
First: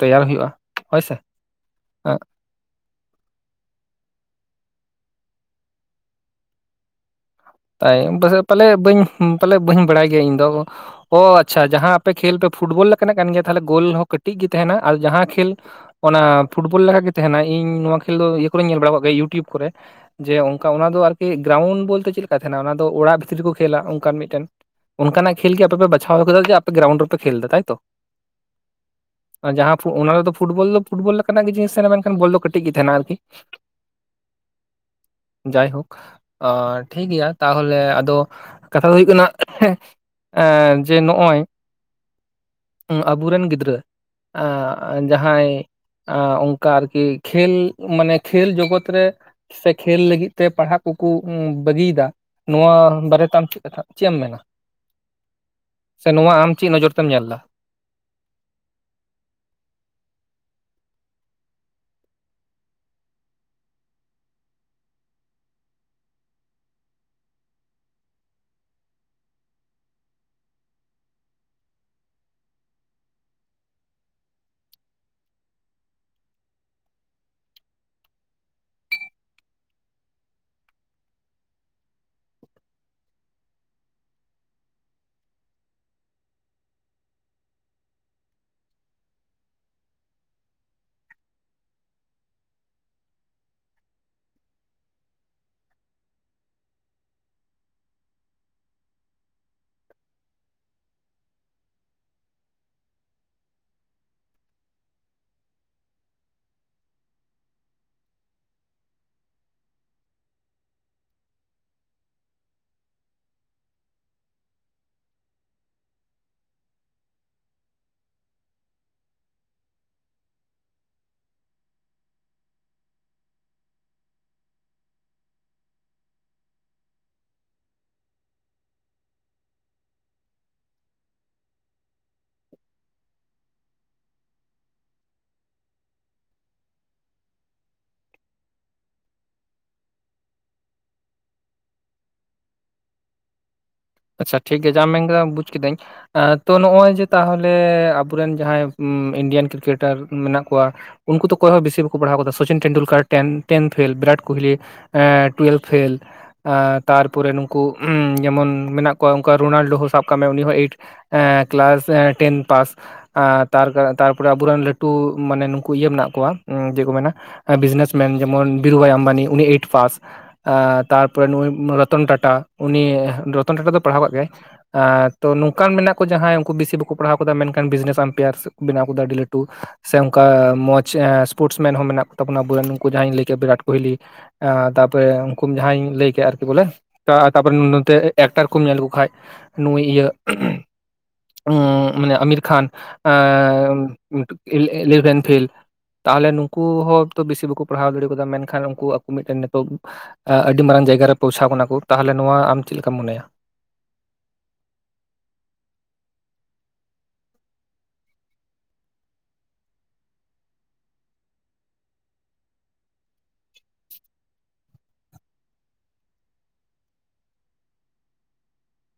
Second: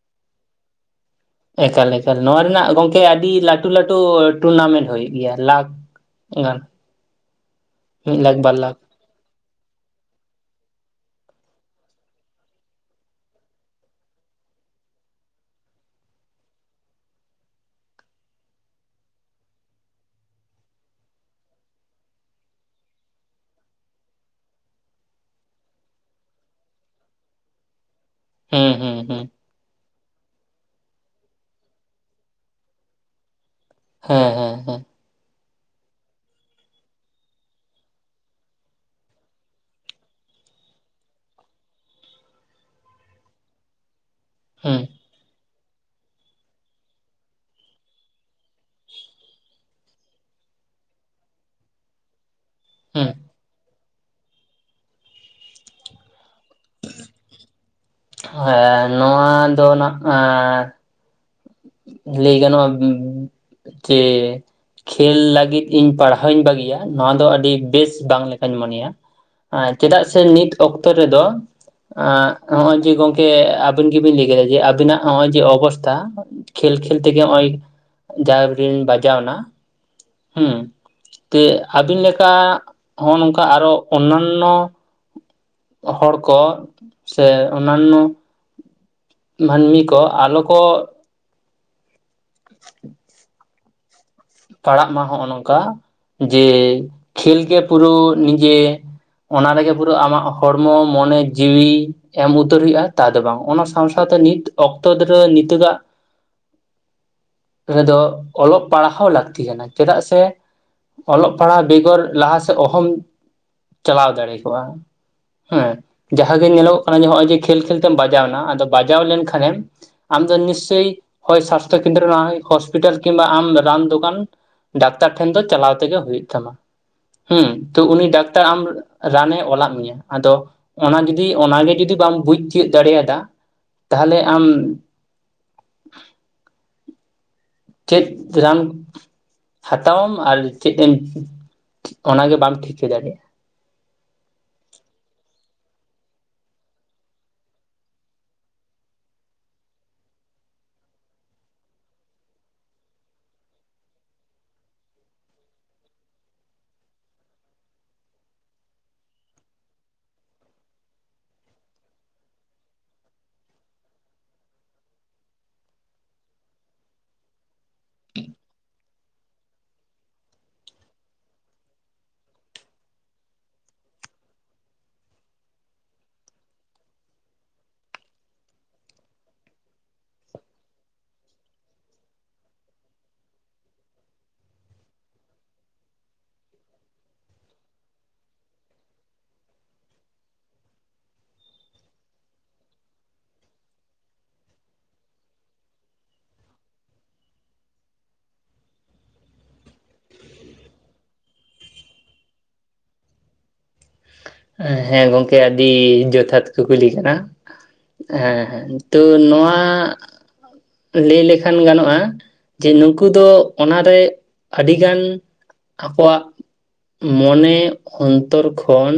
ᱛᱮᱭᱟᱨ ᱦᱩᱭᱩᱜᱼᱟ ᱦᱳᱭ ᱥᱮ ᱾ ᱮᱠᱟᱞ ᱮᱠᱟᱞ ᱱᱚᱣᱟ ᱨᱮᱱᱟᱜ ᱜᱚᱢ ᱡᱮ ᱟᱰᱤ ᱞᱟᱴᱩ ᱞᱟᱴᱩ ᱴᱩᱨᱱᱟᱢᱮᱱᱴ ᱦᱩᱭᱩᱜ ᱜᱮᱭᱟ ᱞᱟᱠᱷ ᱜᱟᱱ᱾ ᱛᱟᱭ ᱢᱤᱫ ᱞᱟᱠᱷ ᱯᱟᱥᱮᱫ ᱵᱟᱨ ᱯᱟᱞᱮ ᱞᱟᱠᱷ ᱵᱟᱹᱧ ᱯᱟᱞᱮ ᱵᱟᱹᱧ ᱵᱟᱲᱟᱭ ᱜᱤᱭᱟ ᱤᱧᱫᱚ᱾ ᱚ ᱟᱪᱪᱷᱟ ᱡᱟᱦᱟᱸ ᱟᱯᱮ ᱠᱷᱮᱞ ᱫᱚ ᱯᱷᱩᱴᱵᱚᱞ ᱞᱮᱠᱟᱱᱟᱜ ᱠᱟᱱ ᱜᱮᱭᱟ ᱛᱟᱦᱞᱮ ᱜᱳᱞ ᱦᱚᱸ ᱠᱟᱹᱴᱤᱡ ᱜᱤ ᱛᱟᱦᱮᱱᱟ ᱟᱨ ᱡᱟᱦᱟᱸ ᱠᱷᱮᱞᱼᱼ ᱚᱱᱟ ᱯᱷᱩᱴᱵᱚᱞ ᱞᱮᱠᱟᱜᱮ ᱛᱟᱦᱮᱱᱟ ᱤᱧ ᱱᱚᱣᱟ ᱠᱷᱮᱞ ᱫᱚ ᱤᱭᱟᱹ ᱠᱚᱨᱮᱧ ᱧᱮᱞ ᱵᱟᱲᱟᱣ ᱠᱟᱜ ᱜᱮ ᱤᱭᱩᱴᱩᱭᱩᱵᱽ ᱠᱚᱨᱮ᱾ ᱡᱮ ᱚᱱᱠᱟ ᱚᱱᱟ ᱫᱚ ᱟᱨᱠᱤ ᱜᱨᱟᱣᱩᱱᱰ ᱵᱚᱞᱛᱮ ᱪᱮᱫᱞᱮᱠᱟᱭ ᱛᱟᱦᱮᱸᱱᱟ ᱚᱱᱟ ᱫᱚ ᱚᱲᱟᱜ ᱵᱷᱤᱛᱨᱤ ᱨᱮᱠᱚ ᱠᱷᱮᱞᱟ ᱚᱱᱠᱟᱱ ᱢᱤᱫᱴᱮᱱ ᱚᱱᱠᱟᱱᱟᱜ ᱠᱷᱮᱞ ᱜᱮ ᱟᱯᱮ ᱯᱮ ᱵᱟᱪᱷᱟᱣ ᱟᱠᱟᱫᱟ ᱡᱮ ᱟᱯᱮ ᱜᱨᱟᱣᱩᱱᱰ ᱨᱮᱯᱮ ᱠᱷᱮᱞ ᱫᱟ ᱛᱟᱭᱛᱚ? ᱦᱩᱸ ᱦᱩᱸ ᱦᱩᱸ᱾ ᱟᱸ ᱡᱟᱦᱟᱸ ᱯᱷᱩ ᱚᱱᱟ ᱨᱮᱫᱚ ᱯᱷᱩᱴᱵᱚᱞ ᱫᱚ ᱯᱷᱩᱴᱵᱚᱞ ᱞᱮᱠᱟᱱᱟᱜ ᱜᱤ ᱡᱤᱱᱤᱥ ᱛᱟᱦᱮᱱᱟ ᱢᱮᱱᱠᱷᱟᱱ ᱵᱚᱞ ᱫᱚ ᱠᱟᱹᱴᱤᱡ ᱜᱤ ᱛᱟᱦᱮᱱᱟ ᱟᱨᱠᱤ᱾ ᱦᱮᱸ ᱦᱮᱸ ᱦᱮᱸ᱾ ᱡᱟᱭᱦᱳᱠ ᱟᱨ ᱴᱷᱤᱠ ᱜᱮᱭᱟ ᱛᱟᱦᱚᱞᱮ ᱟᱫᱚ ᱠᱟᱛᱷᱟ ᱫᱚ ᱦᱩᱭᱩᱜ ᱠᱟᱱᱟ ᱮᱸ ᱡᱮ ᱱᱚᱜᱼᱚᱭ ᱟᱵᱩᱨᱮᱱ ᱜᱤᱫᱽᱨᱟᱹᱼᱼ ᱦᱩᱸ ᱟᱸ ᱡᱟᱦᱟᱸᱭ ᱟᱸ ᱚᱱᱠᱟ ᱟᱨᱠᱤ ᱠᱷᱮᱞ ᱢᱟᱱᱮ ᱠᱷᱮᱞ ᱡᱚᱜᱚᱛ ᱨᱮ ᱥᱮ ᱠᱷᱮᱞ ᱞᱟᱹᱜᱤᱫ ᱛᱮ ᱯᱟᱲᱦᱟᱜ ᱠᱩᱠᱩ ᱩᱸ ᱵᱟᱹᱜᱤᱭᱫᱟ ᱱᱚᱣᱟ ᱦᱩᱸ ᱵᱟᱨᱮᱛᱮ ᱟᱢ ᱪᱮᱫ ᱠᱟᱛᱷᱟ ᱪᱮᱫ ᱮᱢ ᱢᱮᱱᱟ? ᱥᱮ ᱱᱚᱣᱟ ᱟᱢ ᱪᱤᱜ ᱱᱚᱡᱚᱨ ᱛᱮᱢ ᱧᱮᱞ ᱫᱟ? ᱦᱚᱭ ᱱᱚᱣᱟ ᱫᱚ ᱱᱟᱜᱼᱮᱸᱻ ᱞᱟᱹᱭ ᱜᱟᱱᱚᱜᱼᱟ ᱡᱮ ᱠᱷᱮᱞ ᱞᱟᱜᱤᱫ ᱤᱧ ᱯᱟᱲᱦᱟᱣ ᱤᱧ ᱵᱟᱹᱜᱤᱭᱟ ᱱᱚᱣᱟ ᱫᱚ ᱟᱹᱰᱤ ᱵᱮᱥ ᱵᱟᱝ ᱞᱮᱠᱟᱧ ᱢᱚᱱᱮᱭᱟ᱾ ᱟᱸ ᱪᱮᱫᱟᱜ ᱥᱮ ᱱᱤᱛ ᱚᱠᱛᱚ ᱨᱮᱫᱚᱼᱼ ᱟᱸᱜ ᱱᱚᱜᱼᱚᱭ ᱡᱮ ᱜᱚᱝᱠᱮ ᱟᱵᱮᱱ ᱜᱮᱵᱤᱱ ᱞᱟᱹᱭ ᱠᱮᱫᱟ ᱡᱮ ᱟᱵᱤᱱᱟᱜ ᱱᱚᱜᱼᱚᱭ ᱡᱮ ᱚᱵᱚᱥᱛᱷᱟ ᱠᱷᱮᱞ ᱠᱷᱮᱞ ᱛᱮᱜᱮ ᱦᱚᱜ-ᱚᱭ ᱡᱟᱝᱨᱮᱵᱤᱱ ᱵᱟᱡᱟᱣᱱᱟ ᱦᱩᱸᱛᱟᱹ ᱟᱹᱵᱤᱱ ᱞᱮᱠᱟ ᱦᱚᱸᱜ-ᱱᱚᱝᱠᱟ ᱟᱨᱚ ᱚᱱᱱᱟᱱᱚ ᱦᱚᱲ ᱠᱚ ᱥᱮ ᱚᱱᱱᱟᱱᱚ ᱢᱟᱱᱢᱤ ᱠᱚ ᱟᱞᱚ ᱠᱚ ᱯᱟᱲᱟᱜ ᱢᱟ ᱦᱚᱜᱼᱚᱸ ᱱᱚᱝᱠᱟ ᱡᱮ ᱠᱷᱮᱞ ᱜᱮ ᱯᱩᱨᱟᱹ ᱱᱤᱡᱮ ᱚᱱᱟ ᱨᱮᱜᱮ ᱯᱩᱨᱟᱹ ᱟᱢᱟᱜ ᱦᱚᱲᱢᱚ ᱢᱚᱱᱮ ᱡᱤᱣᱤ ᱮᱢ ᱩᱛᱟᱹᱨ ᱦᱩᱭᱩᱜᱼᱟ ᱛᱟ ᱫᱚ ᱵᱟᱝ ᱚᱱᱟ ᱥᱟᱶ ᱥᱟᱶᱛᱮ ᱱᱤᱛ ᱚᱠᱛᱚ ᱫᱷᱚᱨᱟᱹ ᱱᱤᱛᱚᱜᱟᱜ ᱨᱮᱫᱚ ᱚᱞᱚᱜ ᱯᱟᱲᱦᱟᱣ ᱞᱟᱠ ᱛᱤ ᱠᱟᱱᱟ ᱪᱮᱫᱟᱜ ᱥᱮ ᱚᱞᱚᱜ ᱯᱟᱲᱦᱟᱜ ᱵᱮᱜᱚᱨ ᱞᱟᱦᱟ ᱥᱮᱫ ᱚᱦᱚᱢ ᱪᱟᱞᱟᱣ ᱫᱟᱲᱮ ᱠᱚᱜᱼᱟ᱾ ᱦᱮᱸ ᱡᱟᱦᱟᱸ ᱜᱮ ᱧᱮᱞᱚᱜᱚᱜ ᱠᱟᱱᱟ ᱦᱚᱜᱼᱚᱭ ᱡᱮ ᱠᱷᱮᱞ ᱠᱷᱮᱞ ᱛᱮᱢ ᱵᱟᱡᱟᱣᱱᱟ ᱟᱫᱚ ᱵᱟᱡᱟᱣ ᱞᱮᱱᱠᱷᱟᱱᱮᱢ ᱟᱢ ᱫᱚ ᱱᱤᱥᱪᱚᱭ ᱦᱚᱭ ᱥᱟᱥᱛᱷᱚ ᱠᱮᱱᱫᱨᱚ ᱱᱟᱦᱚᱭ ᱦᱚᱥᱯᱤᱴᱟᱞ ᱠᱤᱢᱵᱟ ᱟᱢ ᱨᱟᱱ ᱫᱚᱠᱟᱱ ᱰᱟᱠᱛᱟᱨ ᱴᱷᱮᱱ ᱫᱚ ᱪᱟᱞᱟᱣ ᱛᱮᱜᱮ ᱦᱩᱭᱩᱜ ᱛᱟᱢᱟ᱾ ᱦᱩᱸ ᱛᱚ ᱩᱱᱤ ᱰᱟᱠᱛᱟᱨ ᱟᱢ ᱨᱟᱱᱮ ᱚᱞᱟᱜ ᱢᱤᱭᱟ ᱟᱫᱚ ᱚᱱᱟ ᱡᱩᱫᱤ ᱚᱱᱟᱜᱤ ᱡᱩᱫᱤ ᱵᱟᱢ ᱵᱩᱡᱽ ᱛᱤᱭᱩᱜ ᱫᱟᱲᱤᱭᱟᱫᱟ ᱛᱟᱦᱞᱮ ᱟᱢ ᱪᱮᱫ ᱨᱟᱱ ᱦᱟᱛᱟᱣᱟᱢ ᱟᱨ ᱪᱮᱫ ᱮᱢ ᱚᱱᱟᱜᱮ ᱵᱟᱢ ᱴᱷᱤᱠᱟᱹ ᱫᱟᱲᱮᱭᱟᱜᱼᱟ᱾ ᱟᱪᱪᱷᱟ ᱴᱷᱤᱠ ᱜᱮ ᱡᱟᱦᱟᱢ ᱢᱮᱱ ᱠᱟᱫᱟ ᱵᱩᱡ ᱠᱤᱫᱟᱹᱧ ᱟᱨ ᱛᱚ ᱱᱚᱜᱼᱚᱭ ᱡᱮ ᱛᱟᱦᱚᱞᱮ ᱟᱵᱚᱨᱮᱱ ᱡᱟᱦᱟᱸᱭ ᱩᱸ ᱤᱱᱰᱤᱭᱟᱱ ᱠᱨᱤᱠᱮᱴᱟᱨ ᱢᱤᱱᱟᱜ ᱠᱩᱣᱟ ᱩᱱᱠᱩ ᱫᱚ ᱚᱠᱚᱭ ᱦᱚᱸ ᱵᱤᱥᱤ ᱵᱟᱠᱚ ᱯᱟᱲᱦᱟᱣ ᱠᱟᱫᱟ Sachin Tendulkar ten ten fail Virat Kohli ᱮᱸ ᱴᱩᱭᱮᱞᱵᱷ ᱯᱷᱮᱞ ᱛᱟᱨᱯᱚᱨᱮ ᱱᱩᱝᱠᱩ ᱡᱮᱢᱚᱱ ᱢᱮᱱᱟᱜ ᱠᱚᱣᱟ ᱩᱱᱠᱟ ᱨᱳᱱᱟᱞᱰᱳ ᱦᱚᱸ ᱥᱟᱵ ᱠᱟᱜ ᱢᱮ ᱩᱱᱤ ᱦᱚᱸ ᱮᱭᱤᱴ ᱮᱸ ᱠᱞᱟᱥ ᱴᱮᱱ ᱯᱟᱥ᱾ ᱮᱸᱛᱟᱨ ᱛᱟᱨᱯᱚᱨᱮ ᱟᱵᱚᱨᱮᱱ ᱞᱟᱹᱴᱩ ᱢᱟᱱᱮ ᱱᱩᱝᱠᱩ ᱤᱭᱟᱹ ᱢᱮᱱᱟᱜ ᱠᱚᱣᱟ, ᱪᱮᱜ ᱠᱚ ᱢᱮᱱᱟ ᱦᱟᱸ ᱵᱤᱡᱽᱱᱮᱥ ᱢᱮᱱ ᱡᱮᱢᱚᱱ ᱵᱤᱨᱩᱵᱟᱭ ᱟᱢᱵᱟᱱᱤ ᱩᱱᱤ ᱮᱭᱤᱴ ᱯᱟᱥ᱾ ᱮᱸᱛᱟᱨᱯᱚᱨᱮ ᱱᱩᱜ-ᱩᱭ ᱨᱚᱛᱚᱱ ᱴᱟᱴᱟ, ᱩᱱᱤ ᱨᱚᱛᱚᱱ ᱴᱟᱴᱟ ᱫᱚ ᱯᱟᱲᱦᱟᱣ ᱠᱟᱜ ᱜᱮᱭᱟᱭ᱾ ᱮᱸ ᱛᱚ ᱱᱚᱝᱠᱟᱱ ᱢᱮᱱᱟᱜ ᱠᱚ ᱡᱟᱦᱟᱸᱭ ᱩᱱᱠᱩ ᱵᱤᱥᱤ ᱵᱟᱠᱚ ᱯᱟᱲᱦᱟᱣ ᱠᱟᱫᱟ ᱢᱮᱱᱠᱷᱟᱱ ᱵᱤᱡᱽᱱᱮᱥ ᱟᱢᱯᱮᱭᱟᱨ ᱵᱮᱱᱟᱜ ᱠᱟᱫᱟ ᱟᱹᱰᱤ ᱞᱟᱹᱴᱩ᱾ ᱥᱮ ᱚᱱᱠᱟ ᱢᱚᱡᱽ ᱥᱯᱳᱨᱴᱥ ᱢᱮᱱ ᱦᱚᱸ ᱢᱮᱱᱟᱜ ᱠᱚᱛᱟᱵᱚᱱᱟ ᱟᱵᱚᱮᱱ ᱱᱩᱝᱠᱩ ᱡᱟᱦᱟᱸᱧ ᱞᱟᱹᱭ ᱠᱮᱜ ᱵᱤᱨᱤᱟᱴ ᱠᱳᱦᱞᱤ᱾ ᱮᱸ ᱛᱟᱯᱚᱨᱮ ᱩᱱᱠᱩ ᱡᱟᱦᱟᱸᱧ ᱞᱟᱹᱭ ᱠᱮᱫ ᱟᱨᱠᱤ ᱵᱚᱞᱮ ᱛᱟ ᱛᱟᱯᱚᱨᱮ ᱱᱚᱛᱮ ᱮᱠᱴᱟᱨ ᱠᱩᱢ ᱧᱮᱞ ᱞᱮᱠᱚ ᱠᱷᱟᱡ ᱱᱩᱭ ᱤᱭᱟᱹ ᱢᱟᱱᱮ ᱟᱢᱤᱨ ᱠᱷᱟᱱ ᱮᱸᱤ ᱤᱞᱮᱵᱷᱮᱱ ᱯᱷᱮᱞ᱾ ᱛᱟᱦᱚᱞᱮ ᱱᱩᱠᱩ ᱦᱚᱸ ᱛᱚ ᱵᱮᱥᱤ ᱵᱟᱹᱠᱩ ᱯᱟᱲᱦᱟᱣ ᱫᱟᱲᱮ ᱠᱟᱣᱫᱟ ᱢᱮᱱᱠᱷᱟᱱ ᱩᱱᱠᱩ ᱟᱠᱚ ᱢᱤᱫᱴᱮᱱ ᱱᱤᱛᱚᱜ ᱟᱹᱰᱤ ᱢᱟᱨᱟᱝ ᱡᱟᱭᱜᱟᱨᱮ ᱯᱳᱣᱪᱷᱟᱣ ᱠᱟᱱᱟ ᱠᱚ, ᱛᱟᱦᱞᱮ ᱱᱚᱣᱟ ᱟᱢ ᱪᱮᱫ ᱞᱮᱠᱟᱢ ᱢᱚᱱᱮᱭᱟ? ᱦᱮᱸ, ᱜᱚᱝᱠᱮ ᱟᱹᱰᱤ ᱡᱚᱛᱷᱟᱛ ᱠᱩᱠᱞᱤ ᱠᱟᱱᱟ᱾ ᱦᱮᱸ ᱦᱮᱸ, ᱠᱤᱱᱛᱩ ᱱᱚᱣᱟ ᱞᱟᱹᱭ ᱞᱮᱠᱷᱟᱱ ᱜᱟᱱᱚᱜ-ᱟ᱾ ᱡᱮ ᱱᱩᱝᱠᱩ ᱫᱚ ᱚᱱᱟᱨᱮ ᱟᱹᱰᱤᱜᱟᱱ ᱟᱠᱚᱣᱟᱜ᱾ ᱢᱚᱱᱮ ᱚᱱᱛᱚᱨ ᱠᱷᱚᱱ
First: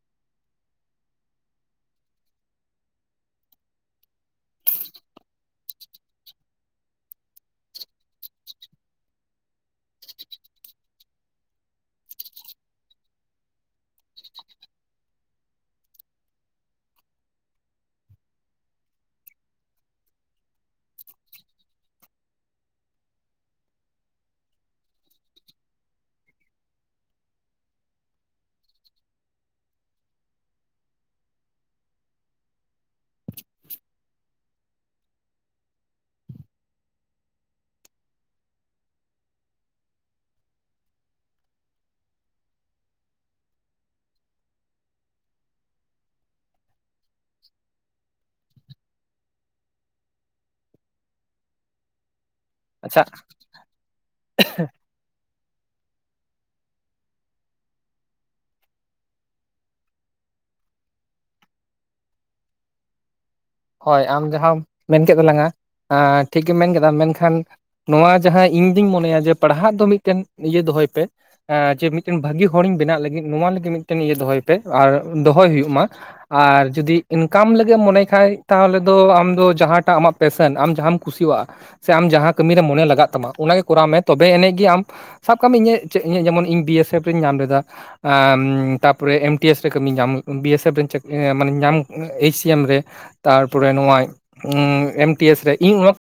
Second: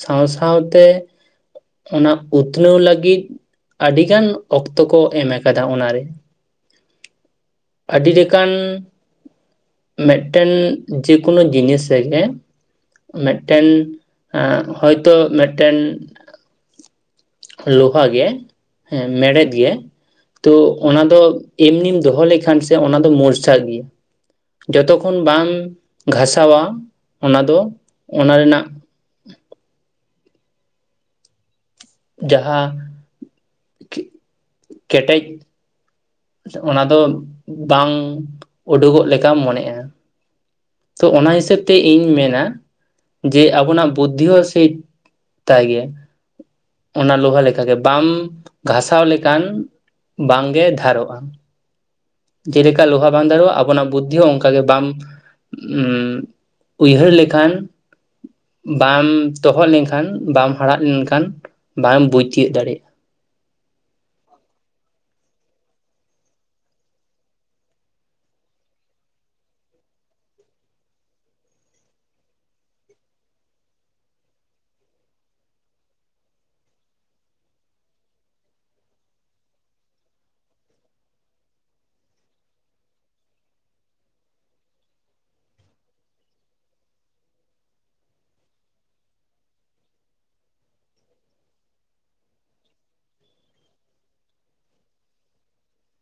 ᱥᱟᱶ ᱥᱟᱶᱛᱮ᱾ ᱚᱱᱟ ᱩᱛᱷᱱᱟᱹᱣ ᱞᱟᱹᱜᱤᱫ ᱟᱰᱤᱜᱟᱱ ᱚᱠᱛᱚ ᱠᱚ ᱮᱢ ᱟᱠᱟᱫᱟ ᱚᱱᱟᱨᱮ᱾ ᱟᱹᱰᱤ ᱞᱮᱠᱟᱱ ᱢᱮᱱᱴᱮᱱ ᱡᱮᱠᱳᱱᱳ ᱡᱤᱱᱤᱥ ᱨᱮᱜᱮ ᱢᱮᱱᱴᱮᱱ ᱦᱳᱭᱛᱚ ᱢᱮᱱᱴᱮᱱ᱾ ᱞᱳᱦᱟ ᱜᱮ ᱦᱮᱸ ᱢᱮᱲᱦᱮᱫ ᱜᱮ᱾ ᱛᱚ ᱚᱱᱟ ᱫᱚ ᱮᱢᱱᱤᱢ ᱫᱚᱦᱚ ᱞᱮᱠᱷᱟᱱ ᱥᱮ ᱚᱱᱟ ᱫᱚ ᱢᱚᱨᱪᱷᱟᱜ ᱜᱮᱭᱟ᱾ ᱡᱚᱛᱚ ᱠᱷᱚᱱ ᱵᱟᱢ ᱜᱷᱟᱥᱟᱣᱟ ᱚᱱᱟ ᱫᱚ ᱚᱱᱟ ᱨᱮᱱᱟᱜ ᱡᱟᱦᱟᱸ ᱠᱮᱴᱮᱡ᱾ ᱚᱱᱟ ᱫᱚ ᱵᱟᱝ ᱳᱰᱳᱠᱚᱜ ᱞᱮᱠᱟᱢ ᱢᱚᱱᱮᱜ-ᱟ᱾ ᱛᱚ ᱚᱱᱟ ᱦᱤᱥᱟᱹᱵ ᱛᱮ ᱤᱧ ᱢᱮᱱᱟ, ᱡᱮ ᱟᱵᱚᱱᱟᱜ ᱵᱩᱫᱽᱫᱷᱤ ᱦᱚᱸ ᱥᱮ ᱛᱟᱭ ᱜᱤᱭᱟ᱾ ᱚᱱᱟ ᱞᱳᱦᱟ ᱞᱮᱠᱟ ᱜᱮ ᱵᱟᱢ ᱜᱷᱟᱥᱟᱣ ᱞᱮᱠᱷᱟᱱ ᱵᱟᱝᱜᱮ ᱫᱷᱟᱨᱚᱜ᱾ ᱡᱮᱞᱮᱠᱟ ᱟᱪᱪᱷᱟ ᱞᱳᱦᱟ ᱵᱟᱝ ᱫᱷᱟᱨᱚᱜ-ᱟ, ᱟᱵᱚᱱᱟᱜ ᱵᱩᱫᱽᱫᱷᱤ ᱦᱚᱸ ᱚᱱᱠᱟ ᱜᱮ ᱵᱟᱢ ᱦᱩᱸ, ᱩᱭᱦᱟᱹᱨ ᱞᱮᱠᱷᱟᱱ ᱵᱟᱢ ᱛᱚᱦᱚᱫ ᱞᱮᱱᱠᱷᱟᱱ ᱵᱟᱢ ᱦᱟᱲᱟᱜ ᱞᱮᱱᱠᱷᱟᱱ ᱵᱟᱢ ᱵᱩᱡᱽ ᱛᱤᱭᱳᱜ ᱫᱟᱲᱮᱭᱟᱜ-ᱟ᱾ ᱦᱳᱭ ᱟᱢ ᱡᱟᱦᱟᱸᱢ ᱢᱮᱱ ᱠᱮᱫ ᱛᱟᱞᱟᱝ-ᱟ, ᱴᱷᱤᱠ ᱜᱮᱢ ᱢᱮᱱ ᱠᱮᱫᱟ ᱢᱮᱱᱠᱷᱟᱱ ᱱᱚᱣᱟ ᱡᱟᱦᱟᱸᱭ ᱤᱧ ᱫᱩᱧ ᱢᱚᱱᱮᱭᱟ ᱡᱮ ᱯᱟᱲᱦᱟᱜ ᱫᱚ ᱢᱤᱫᱴᱮᱱ ᱤᱭᱟᱹ ᱫᱚᱦᱚᱭ ᱯᱮ᱾ ᱡᱮ ᱢᱤᱫᱴᱮᱱ ᱵᱷᱟᱹᱜᱤ ᱦᱚᱲᱤᱧ ᱵᱮᱱᱟᱜ ᱞᱟᱹᱜᱤᱫ ᱱᱚᱣᱟ ᱞᱟᱹᱜᱤᱫ ᱢᱤᱫᱴᱮᱱ ᱤᱭᱟᱹ ᱫᱚᱦᱚᱭ ᱯᱮ ᱟᱨ ᱫᱚᱦᱚᱭ ᱦᱩᱭᱩᱜ ᱢᱟ᱾ ᱟᱨ ᱡᱩᱫᱤ ᱤᱱᱠᱟᱢ ᱞᱟᱹᱜᱤᱫ ᱮᱢ ᱢᱚᱱᱮᱭᱮᱜ ᱠᱷᱟᱡ ᱛᱟᱦᱚᱞᱮ ᱫᱚ ᱟᱢ ᱫᱚ ᱡᱟᱦᱟᱸᱴᱟᱜ ᱟᱢᱟᱜ ᱯᱮᱥᱮᱱ ᱟᱢ ᱡᱟᱦᱟᱸᱟᱢ ᱠᱩᱥᱤᱣᱟᱜ-ᱟ᱾ ᱥᱮ ᱟᱢ ᱡᱟᱦᱟᱸ ᱠᱟᱹᱢᱤᱨᱮ ᱢᱚᱱᱮ ᱞᱟᱜᱟᱜ ᱛᱟᱢᱟ ᱚᱱᱟᱜᱮ ᱠᱚᱨᱟᱣ ᱢᱮ ᱛᱚᱵᱮ ᱮᱱᱮᱡ ᱜᱮ ᱟᱢ ᱥᱟᱵ ᱠᱟᱜ ᱢᱮ ᱤᱧᱟᱹᱜ ᱡᱮᱢᱚᱱ ᱤᱧ ᱵᱤ ᱮᱥ ᱮᱯᱷ ᱤᱧ ᱧᱟᱢ ᱞᱮᱫᱟ᱾ ᱛᱟᱨᱯᱚᱨᱮ ᱮᱢ ᱴᱤ ᱮᱥ ᱨᱮ ᱠᱟᱹᱢᱤ ᱧᱟᱢ ᱵᱤ ᱮᱥ ᱮᱯᱷ ᱨᱮᱧ ᱪᱟᱹᱠᱨᱤ ᱤᱭᱟᱹ ᱢᱟᱱᱮ ᱧᱟᱢ ᱮᱭᱤᱪ ᱥᱤ ᱮᱢ ᱨᱮ᱾ ᱛᱟᱨᱯᱚᱨᱮ ᱱᱚᱣᱟ ᱮᱢ ᱴᱤ ᱮᱥ ᱨᱮ ᱤᱧ ᱚᱣᱟᱠ